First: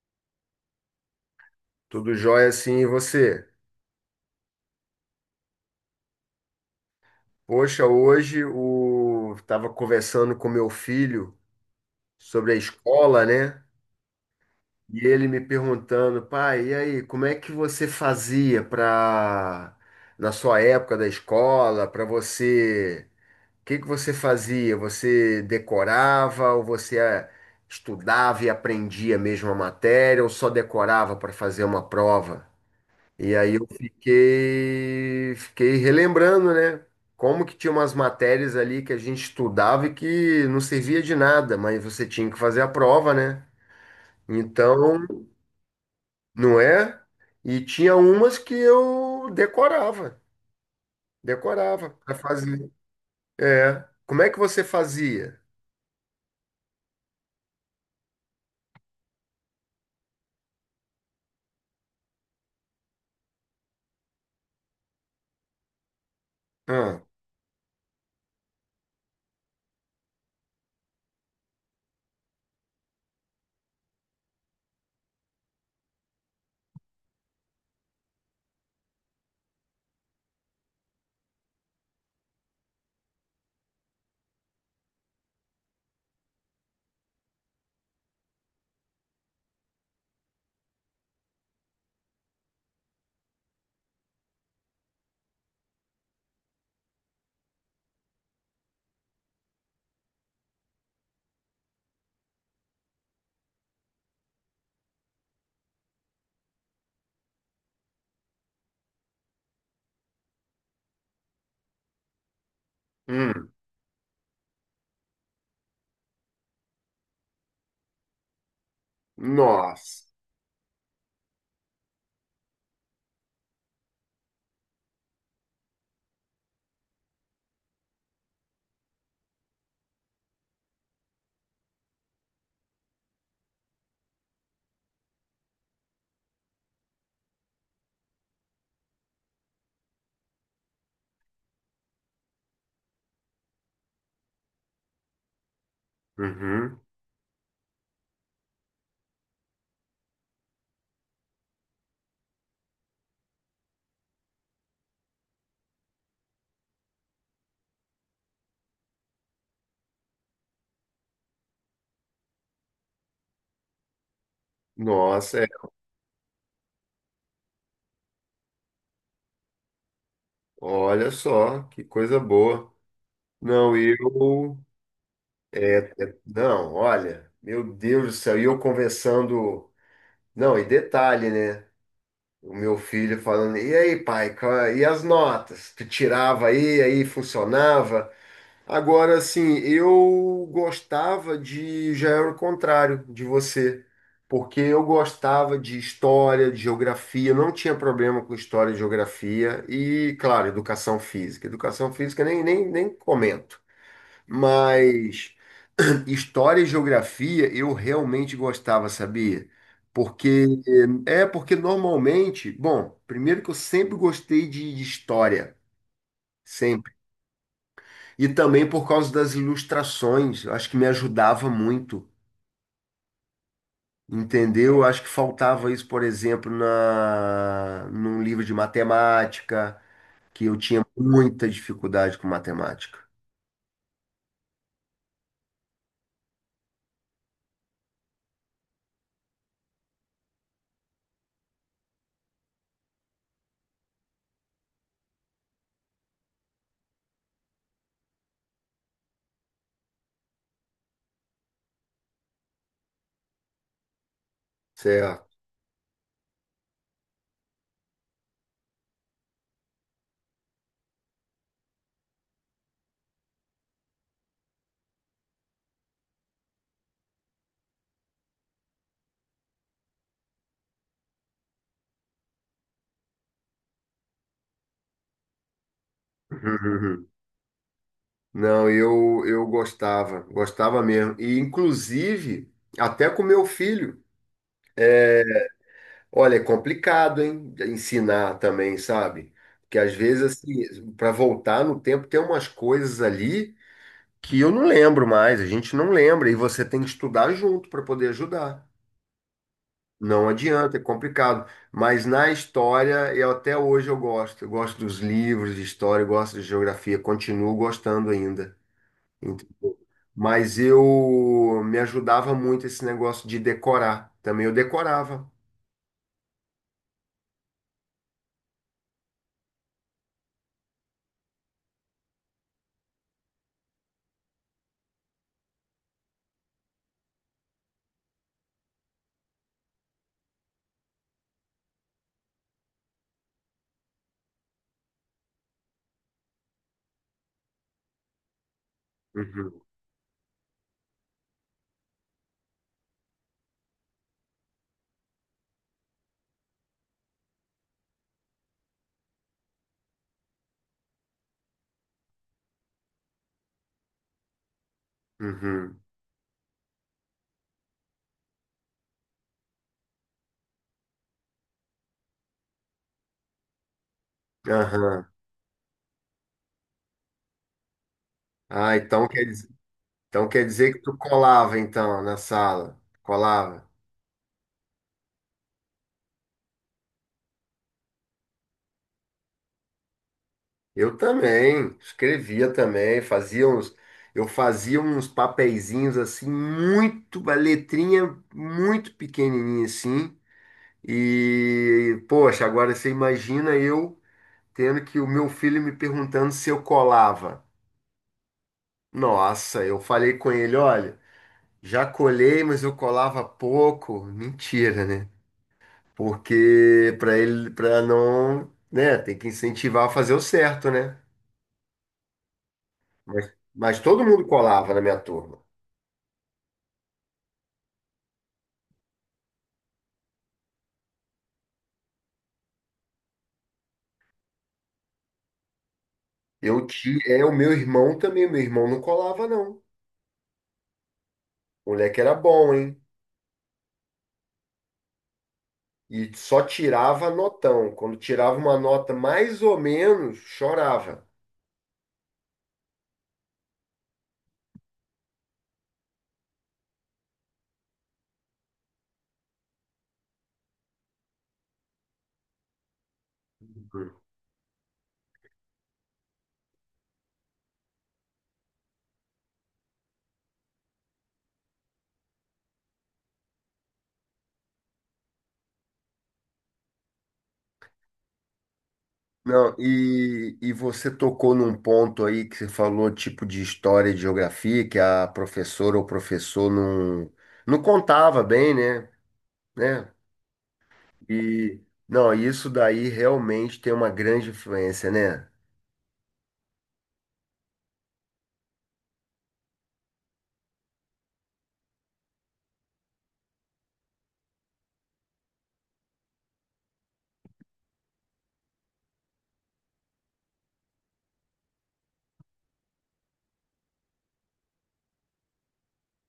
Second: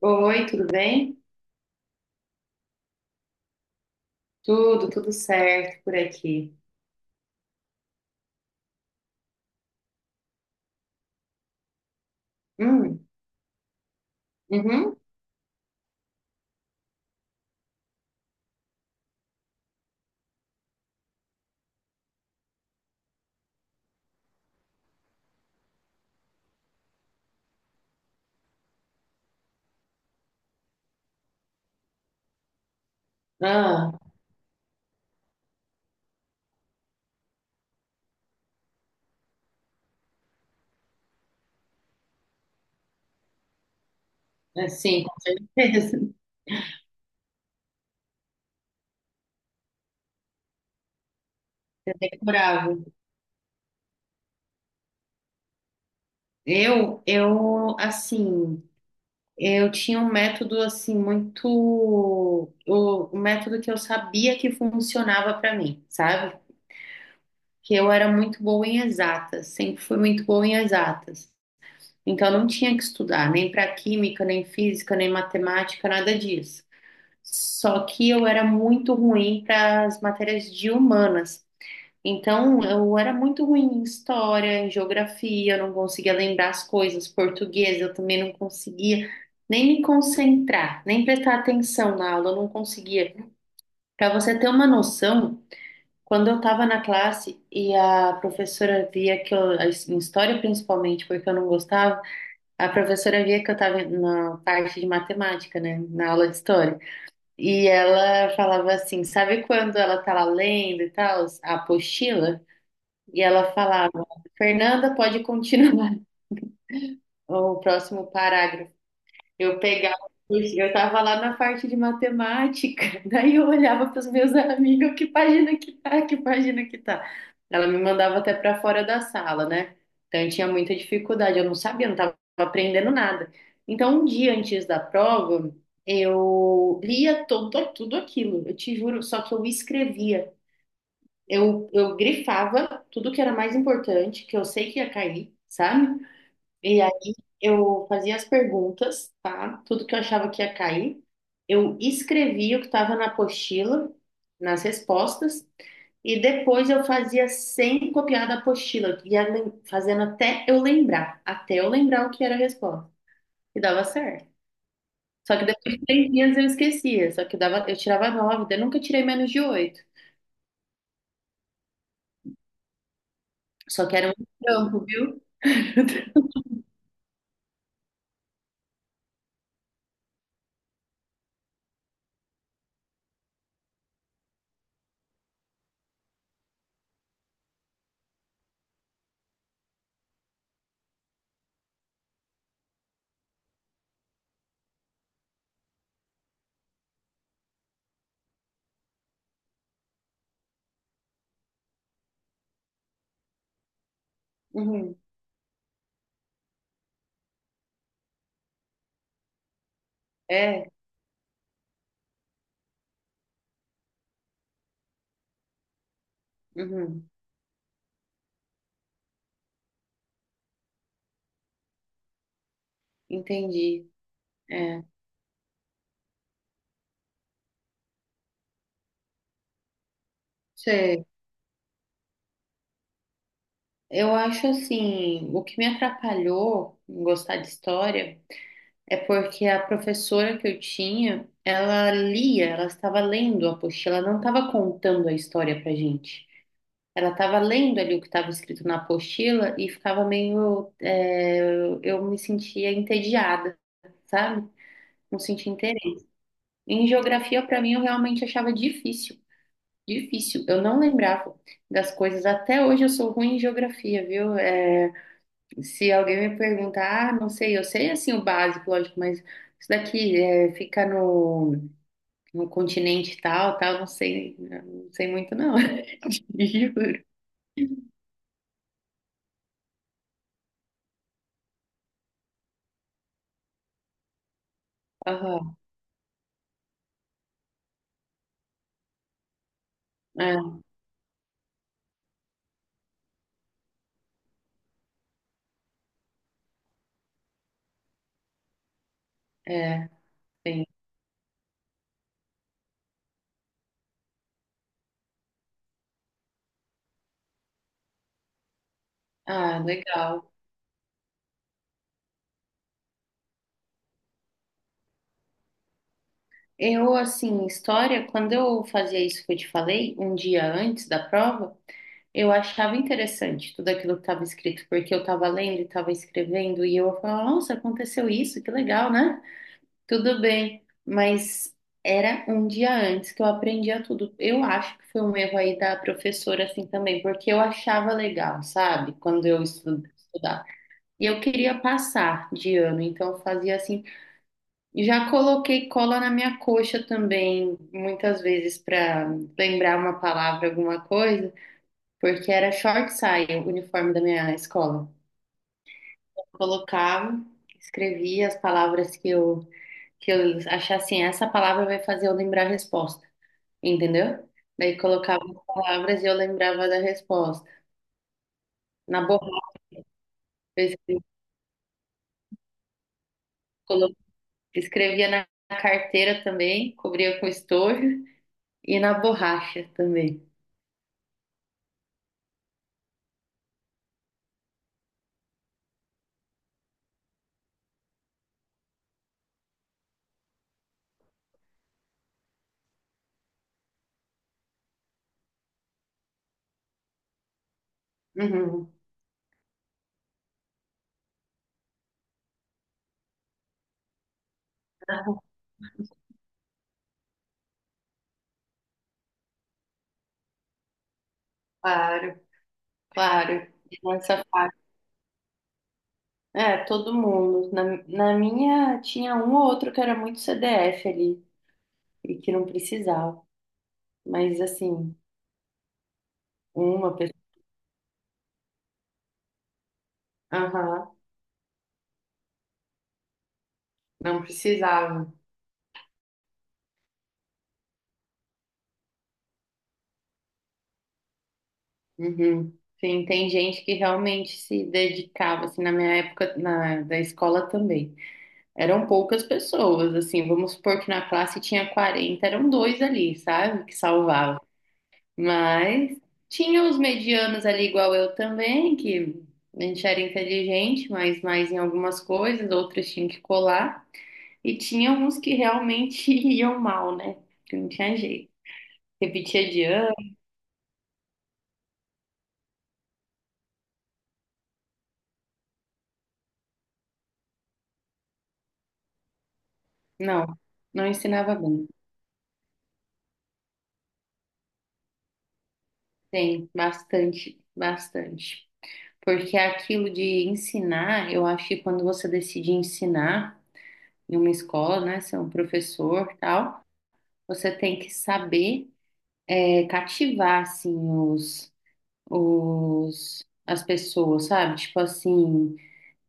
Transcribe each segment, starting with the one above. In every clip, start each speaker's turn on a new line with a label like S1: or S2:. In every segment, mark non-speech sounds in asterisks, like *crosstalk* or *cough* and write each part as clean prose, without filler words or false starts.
S1: Oi, tudo bem?
S2: Tudo jóia assim, e você?
S1: Tudo certo por aqui.
S2: Poxa, hoje o tava conversando com meu filho sobre a
S1: Hum,
S2: escola, né?
S1: uhum.
S2: E ele me perguntando, pai, e aí, como é que você fazia para na sua época da escola, para você, o que que você fazia? Você decorava ou você estudava e aprendia mesmo a matéria ou só decorava para fazer uma prova? E aí eu
S1: Ah,
S2: fiquei relembrando, né? Como que tinha umas matérias ali que a gente estudava e que não servia de nada, mas você tinha que fazer a prova, né?
S1: assim,
S2: Então,
S1: com certeza, *laughs*
S2: não é? E tinha umas que eu decorava, decorava para fazer.
S1: memorável.
S2: É. Como é que você fazia?
S1: Eu, assim, eu tinha um método, assim, muito. O método que eu sabia que funcionava para mim, sabe?
S2: Ah,
S1: Que eu era muito boa em exatas, sempre fui muito boa em exatas. Então, eu não tinha que estudar nem para química, nem física, nem matemática, nada disso. Só que eu era muito ruim para as matérias de humanas. Então, eu era muito ruim em história, em geografia, eu não conseguia lembrar as coisas, português, eu também não conseguia nem me concentrar, nem prestar atenção na aula, eu não conseguia. Para você ter uma noção, quando eu estava na classe e a professora via que eu, em história principalmente, porque eu não gostava, a professora via que eu estava na parte de matemática, né, na aula de história. E ela falava assim, sabe quando ela tá lá lendo e tal, a apostila? E ela
S2: hum,
S1: falava, Fernanda, pode continuar *laughs* o próximo parágrafo. Eu pegava,
S2: nossa.
S1: eu estava lá na parte de matemática, *laughs* daí eu olhava pros meus amigos, que página que tá, que página que tá. Ela me mandava até para fora da sala, né? Então eu tinha muita dificuldade, eu não sabia, eu não estava aprendendo nada. Então, um dia antes da prova, eu lia todo tudo aquilo, eu te juro, só que eu escrevia, eu grifava tudo que era mais importante, que eu sei que ia cair, sabe?
S2: Uhum.
S1: E aí eu fazia as perguntas, tá? Tudo que eu achava que ia cair. Eu escrevia o que estava na apostila, nas respostas, e depois eu fazia sem copiar da apostila, ia fazendo até eu lembrar o que era a resposta. E dava certo. Só
S2: Nossa,
S1: que
S2: é.
S1: depois de 3 dias eu esquecia, só que dava, eu tirava nove, daí eu nunca tirei menos de oito.
S2: Olha só, que coisa boa. Não,
S1: Só
S2: eu
S1: que era um trampo, viu?
S2: é, é-
S1: *laughs*
S2: não, olha, meu Deus do céu, e eu conversando. Não, e detalhe, né? O meu filho falando, e aí, pai, ca- e as notas? Tu tirava aí, aí funcionava. Agora, assim, eu gostava de. Já era o contrário de você, porque eu gostava de história, de geografia, não tinha problema com história e geografia, e, claro, educação física. Educação física nem, nem, nem comento.
S1: Uhum.
S2: Mas. História e geografia eu realmente gostava, sabia? Porque
S1: É,
S2: é porque normalmente, bom, primeiro que eu sempre gostei de história, sempre.
S1: uhum.
S2: E também por causa das ilustrações, eu acho que me ajudava muito,
S1: Entendi.
S2: entendeu?
S1: É.
S2: Eu acho que faltava isso, por exemplo, na num livro de matemática, que eu tinha
S1: Sei.
S2: muita dificuldade com matemática.
S1: Eu acho assim, o que me atrapalhou em gostar de história é porque a professora que eu tinha, ela lia, ela estava lendo a apostila, ela não estava contando a história pra gente. Ela estava lendo ali o que estava escrito na apostila e ficava meio, é, eu me sentia entediada, sabe? Não
S2: Certo.
S1: sentia interesse. Em geografia, pra mim, eu realmente achava difícil, difícil. Eu não lembrava das coisas. Até hoje eu sou ruim em geografia, viu? É, se alguém me perguntar, ah, não sei, eu sei assim o básico, lógico, mas isso daqui é, fica no, no continente tal, tal, não sei, não sei muito não, *laughs* juro.
S2: *laughs* Não, eu gostava, gostava mesmo. E, inclusive, até com meu filho.
S1: Aham,
S2: Olha, é complicado, hein? Ensinar também, sabe? Porque às vezes, assim, para voltar no tempo, tem umas coisas ali que eu não lembro mais, a gente não lembra, e você tem que estudar junto para poder ajudar.
S1: é, é,
S2: Não
S1: sim.
S2: adianta, é complicado. Mas na história, eu até hoje eu gosto. Eu gosto dos livros de história, eu gosto de geografia, continuo gostando ainda.
S1: Ah,
S2: Entendeu?
S1: legal.
S2: Mas eu me ajudava muito esse negócio de decorar. Também eu decorava.
S1: Eu, assim, história, quando eu fazia isso que eu te falei, um dia antes da prova, eu achava interessante tudo aquilo que estava escrito, porque eu estava lendo e estava escrevendo, e eu falava, nossa, aconteceu isso, que legal, né? Tudo bem, mas era um dia antes que eu aprendia tudo. Eu acho que foi um erro aí da professora assim também, porque eu achava legal, sabe? Quando eu
S2: Uhum,
S1: estudava. E eu queria passar de ano, então eu fazia assim. Já coloquei cola na minha coxa também, muitas vezes para lembrar uma palavra, alguma coisa, porque era short saia, o uniforme da minha escola.
S2: uhum,
S1: Colocava, escrevia as palavras que eu achar assim, essa palavra vai fazer eu lembrar a resposta, entendeu? Daí
S2: aham.
S1: colocava as palavras e eu lembrava da resposta.
S2: Ah,
S1: Na borracha,
S2: então quer
S1: eu
S2: dizer que tu colava então na sala. Colava.
S1: colo- escrevia na carteira também, cobria com estojo e na borracha também.
S2: Eu também, escrevia também, fazia uns, eu fazia uns papeizinhos assim, muito, uma letrinha muito pequenininha assim. E, poxa, agora você imagina eu tendo que o meu filho me perguntando se eu colava.
S1: Uhum.
S2: Nossa, eu falei com ele, olha, já colhei, mas eu colava pouco. Mentira, né? Porque para ele, para não, né, tem que incentivar a fazer o certo, né?
S1: Claro,
S2: Mas,
S1: claro. E
S2: mas todo
S1: nessa
S2: mundo
S1: fase.
S2: colava na minha turma.
S1: É, todo mundo. Na minha tinha um ou outro que era muito CDF ali e que não precisava. Mas assim,
S2: Eu
S1: uma
S2: tinha,
S1: pessoa.
S2: é o meu irmão também, meu irmão não colava não.
S1: Aham,
S2: O moleque era bom, hein?
S1: não precisava.
S2: E só tirava notão. Quando tirava uma nota mais ou menos, chorava.
S1: Uhum. Sim, tem gente que realmente se dedicava, assim, na minha época da escola também. Eram poucas pessoas, assim, vamos supor que na classe tinha 40, eram dois ali, sabe, que salvavam. Mas tinha os medianos ali, igual eu também, que a gente era inteligente, mas mais em algumas coisas, outros tinham que colar. E tinha uns que realmente *laughs* iam mal, né? Que não tinha jeito. Repetia
S2: Não,
S1: de ano,
S2: e você tocou num ponto aí que você falou, tipo de história e geografia, que a professora ou professor não, não contava bem, né? Né?
S1: não, não ensinava
S2: E,
S1: bem.
S2: não, isso daí realmente tem uma grande influência, né?
S1: Tem bastante, bastante. Porque aquilo de ensinar, eu acho que quando você decide ensinar em uma escola, né, ser um professor, tal, você tem que saber cativar assim os as pessoas, sabe? Tipo assim,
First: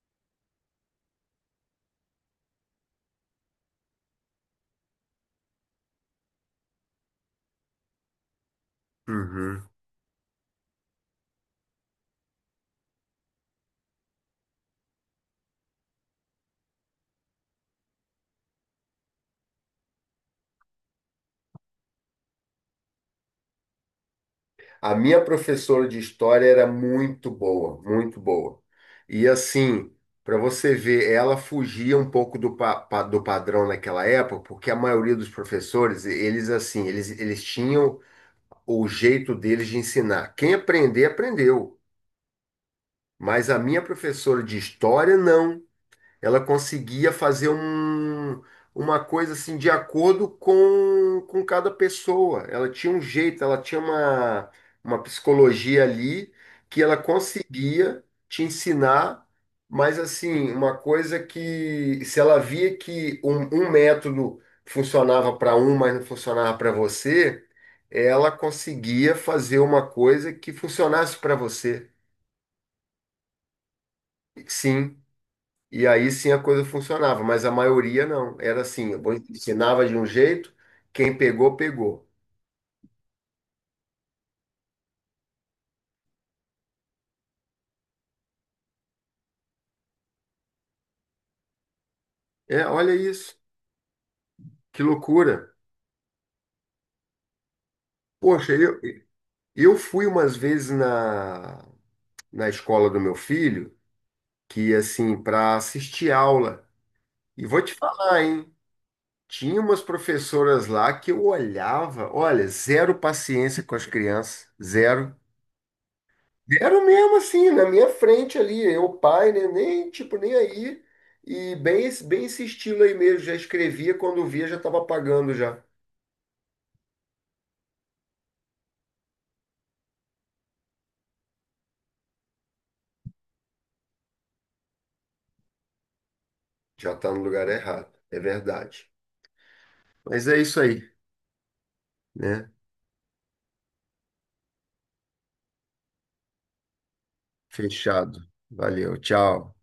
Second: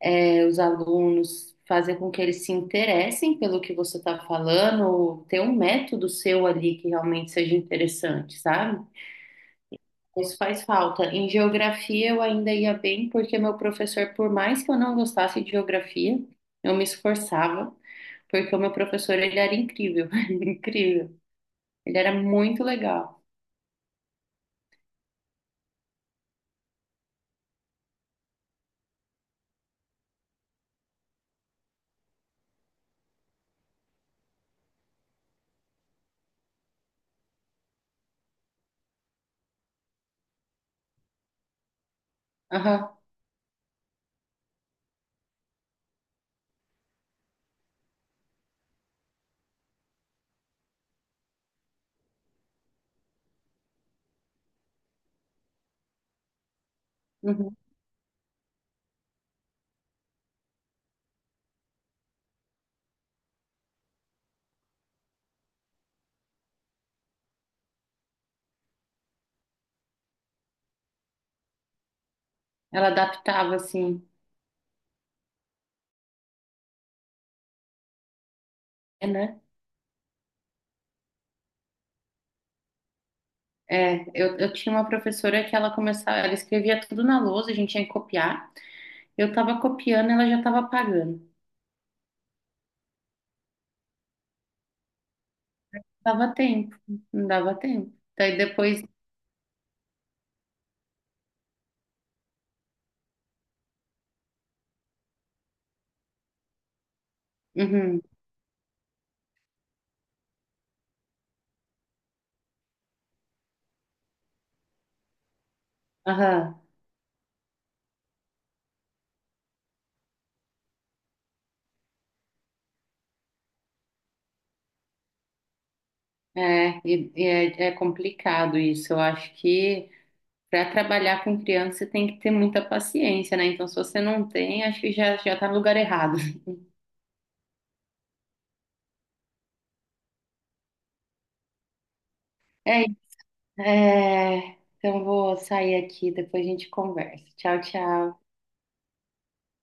S1: os alunos fazer com que eles se interessem pelo que você está falando, ou ter um método seu ali que realmente seja interessante, sabe?
S2: Uhum.
S1: Isso faz falta. Em geografia eu ainda ia bem, porque meu professor, por mais que eu não gostasse de geografia, eu me esforçava, porque o meu professor, ele era incrível, *laughs* incrível. Ele era muito legal.
S2: A minha professora de história era muito boa, muito boa. E assim, para você ver, ela fugia um pouco do, pa- pa- do padrão naquela época, porque a maioria dos professores, eles assim, eles tinham o jeito deles de ensinar. Quem aprender, aprendeu.
S1: Aham,
S2: Mas a minha professora de história, não. Ela conseguia fazer um, uma coisa assim de acordo com cada pessoa. Ela tinha um jeito, ela tinha uma psicologia ali que ela
S1: uhum.
S2: conseguia te ensinar, mas assim, uma coisa que se ela via que um método funcionava para um, mas não funcionava para você, ela conseguia fazer uma coisa que funcionasse para você.
S1: Ela adaptava, assim,
S2: Sim. E aí sim a coisa funcionava, mas a maioria não. Era assim, eu
S1: é, né?
S2: ensinava de um jeito, quem pegou, pegou.
S1: É, eu tinha uma professora que ela começava, ela escrevia tudo na lousa, a gente tinha que copiar. Eu tava copiando, ela já tava apagando.
S2: É, olha isso, que loucura.
S1: Dava tempo, não dava tempo. Daí
S2: Poxa,
S1: depois,
S2: eu fui umas vezes na, na escola do meu filho, que assim, para assistir aula. E vou te
S1: uhum,
S2: falar, hein? Tinha umas professoras lá que eu olhava, olha, zero paciência com as crianças, zero.
S1: aham.
S2: Deram mesmo assim, na minha frente ali, eu, pai, né? Nem, tipo, nem aí. E bem esse estilo aí mesmo, já escrevia, quando via já estava apagando já.
S1: É, e é complicado isso. Eu acho que para trabalhar com criança você tem que ter muita paciência, né? Então, se você não tem, acho que já, já tá no lugar errado. *laughs*
S2: Já tá no lugar errado, é verdade. Mas é isso aí, né?
S1: É, isso. É, então, vou sair aqui, depois a gente conversa. Tchau,
S2: Fechado.
S1: tchau.
S2: Valeu, tchau.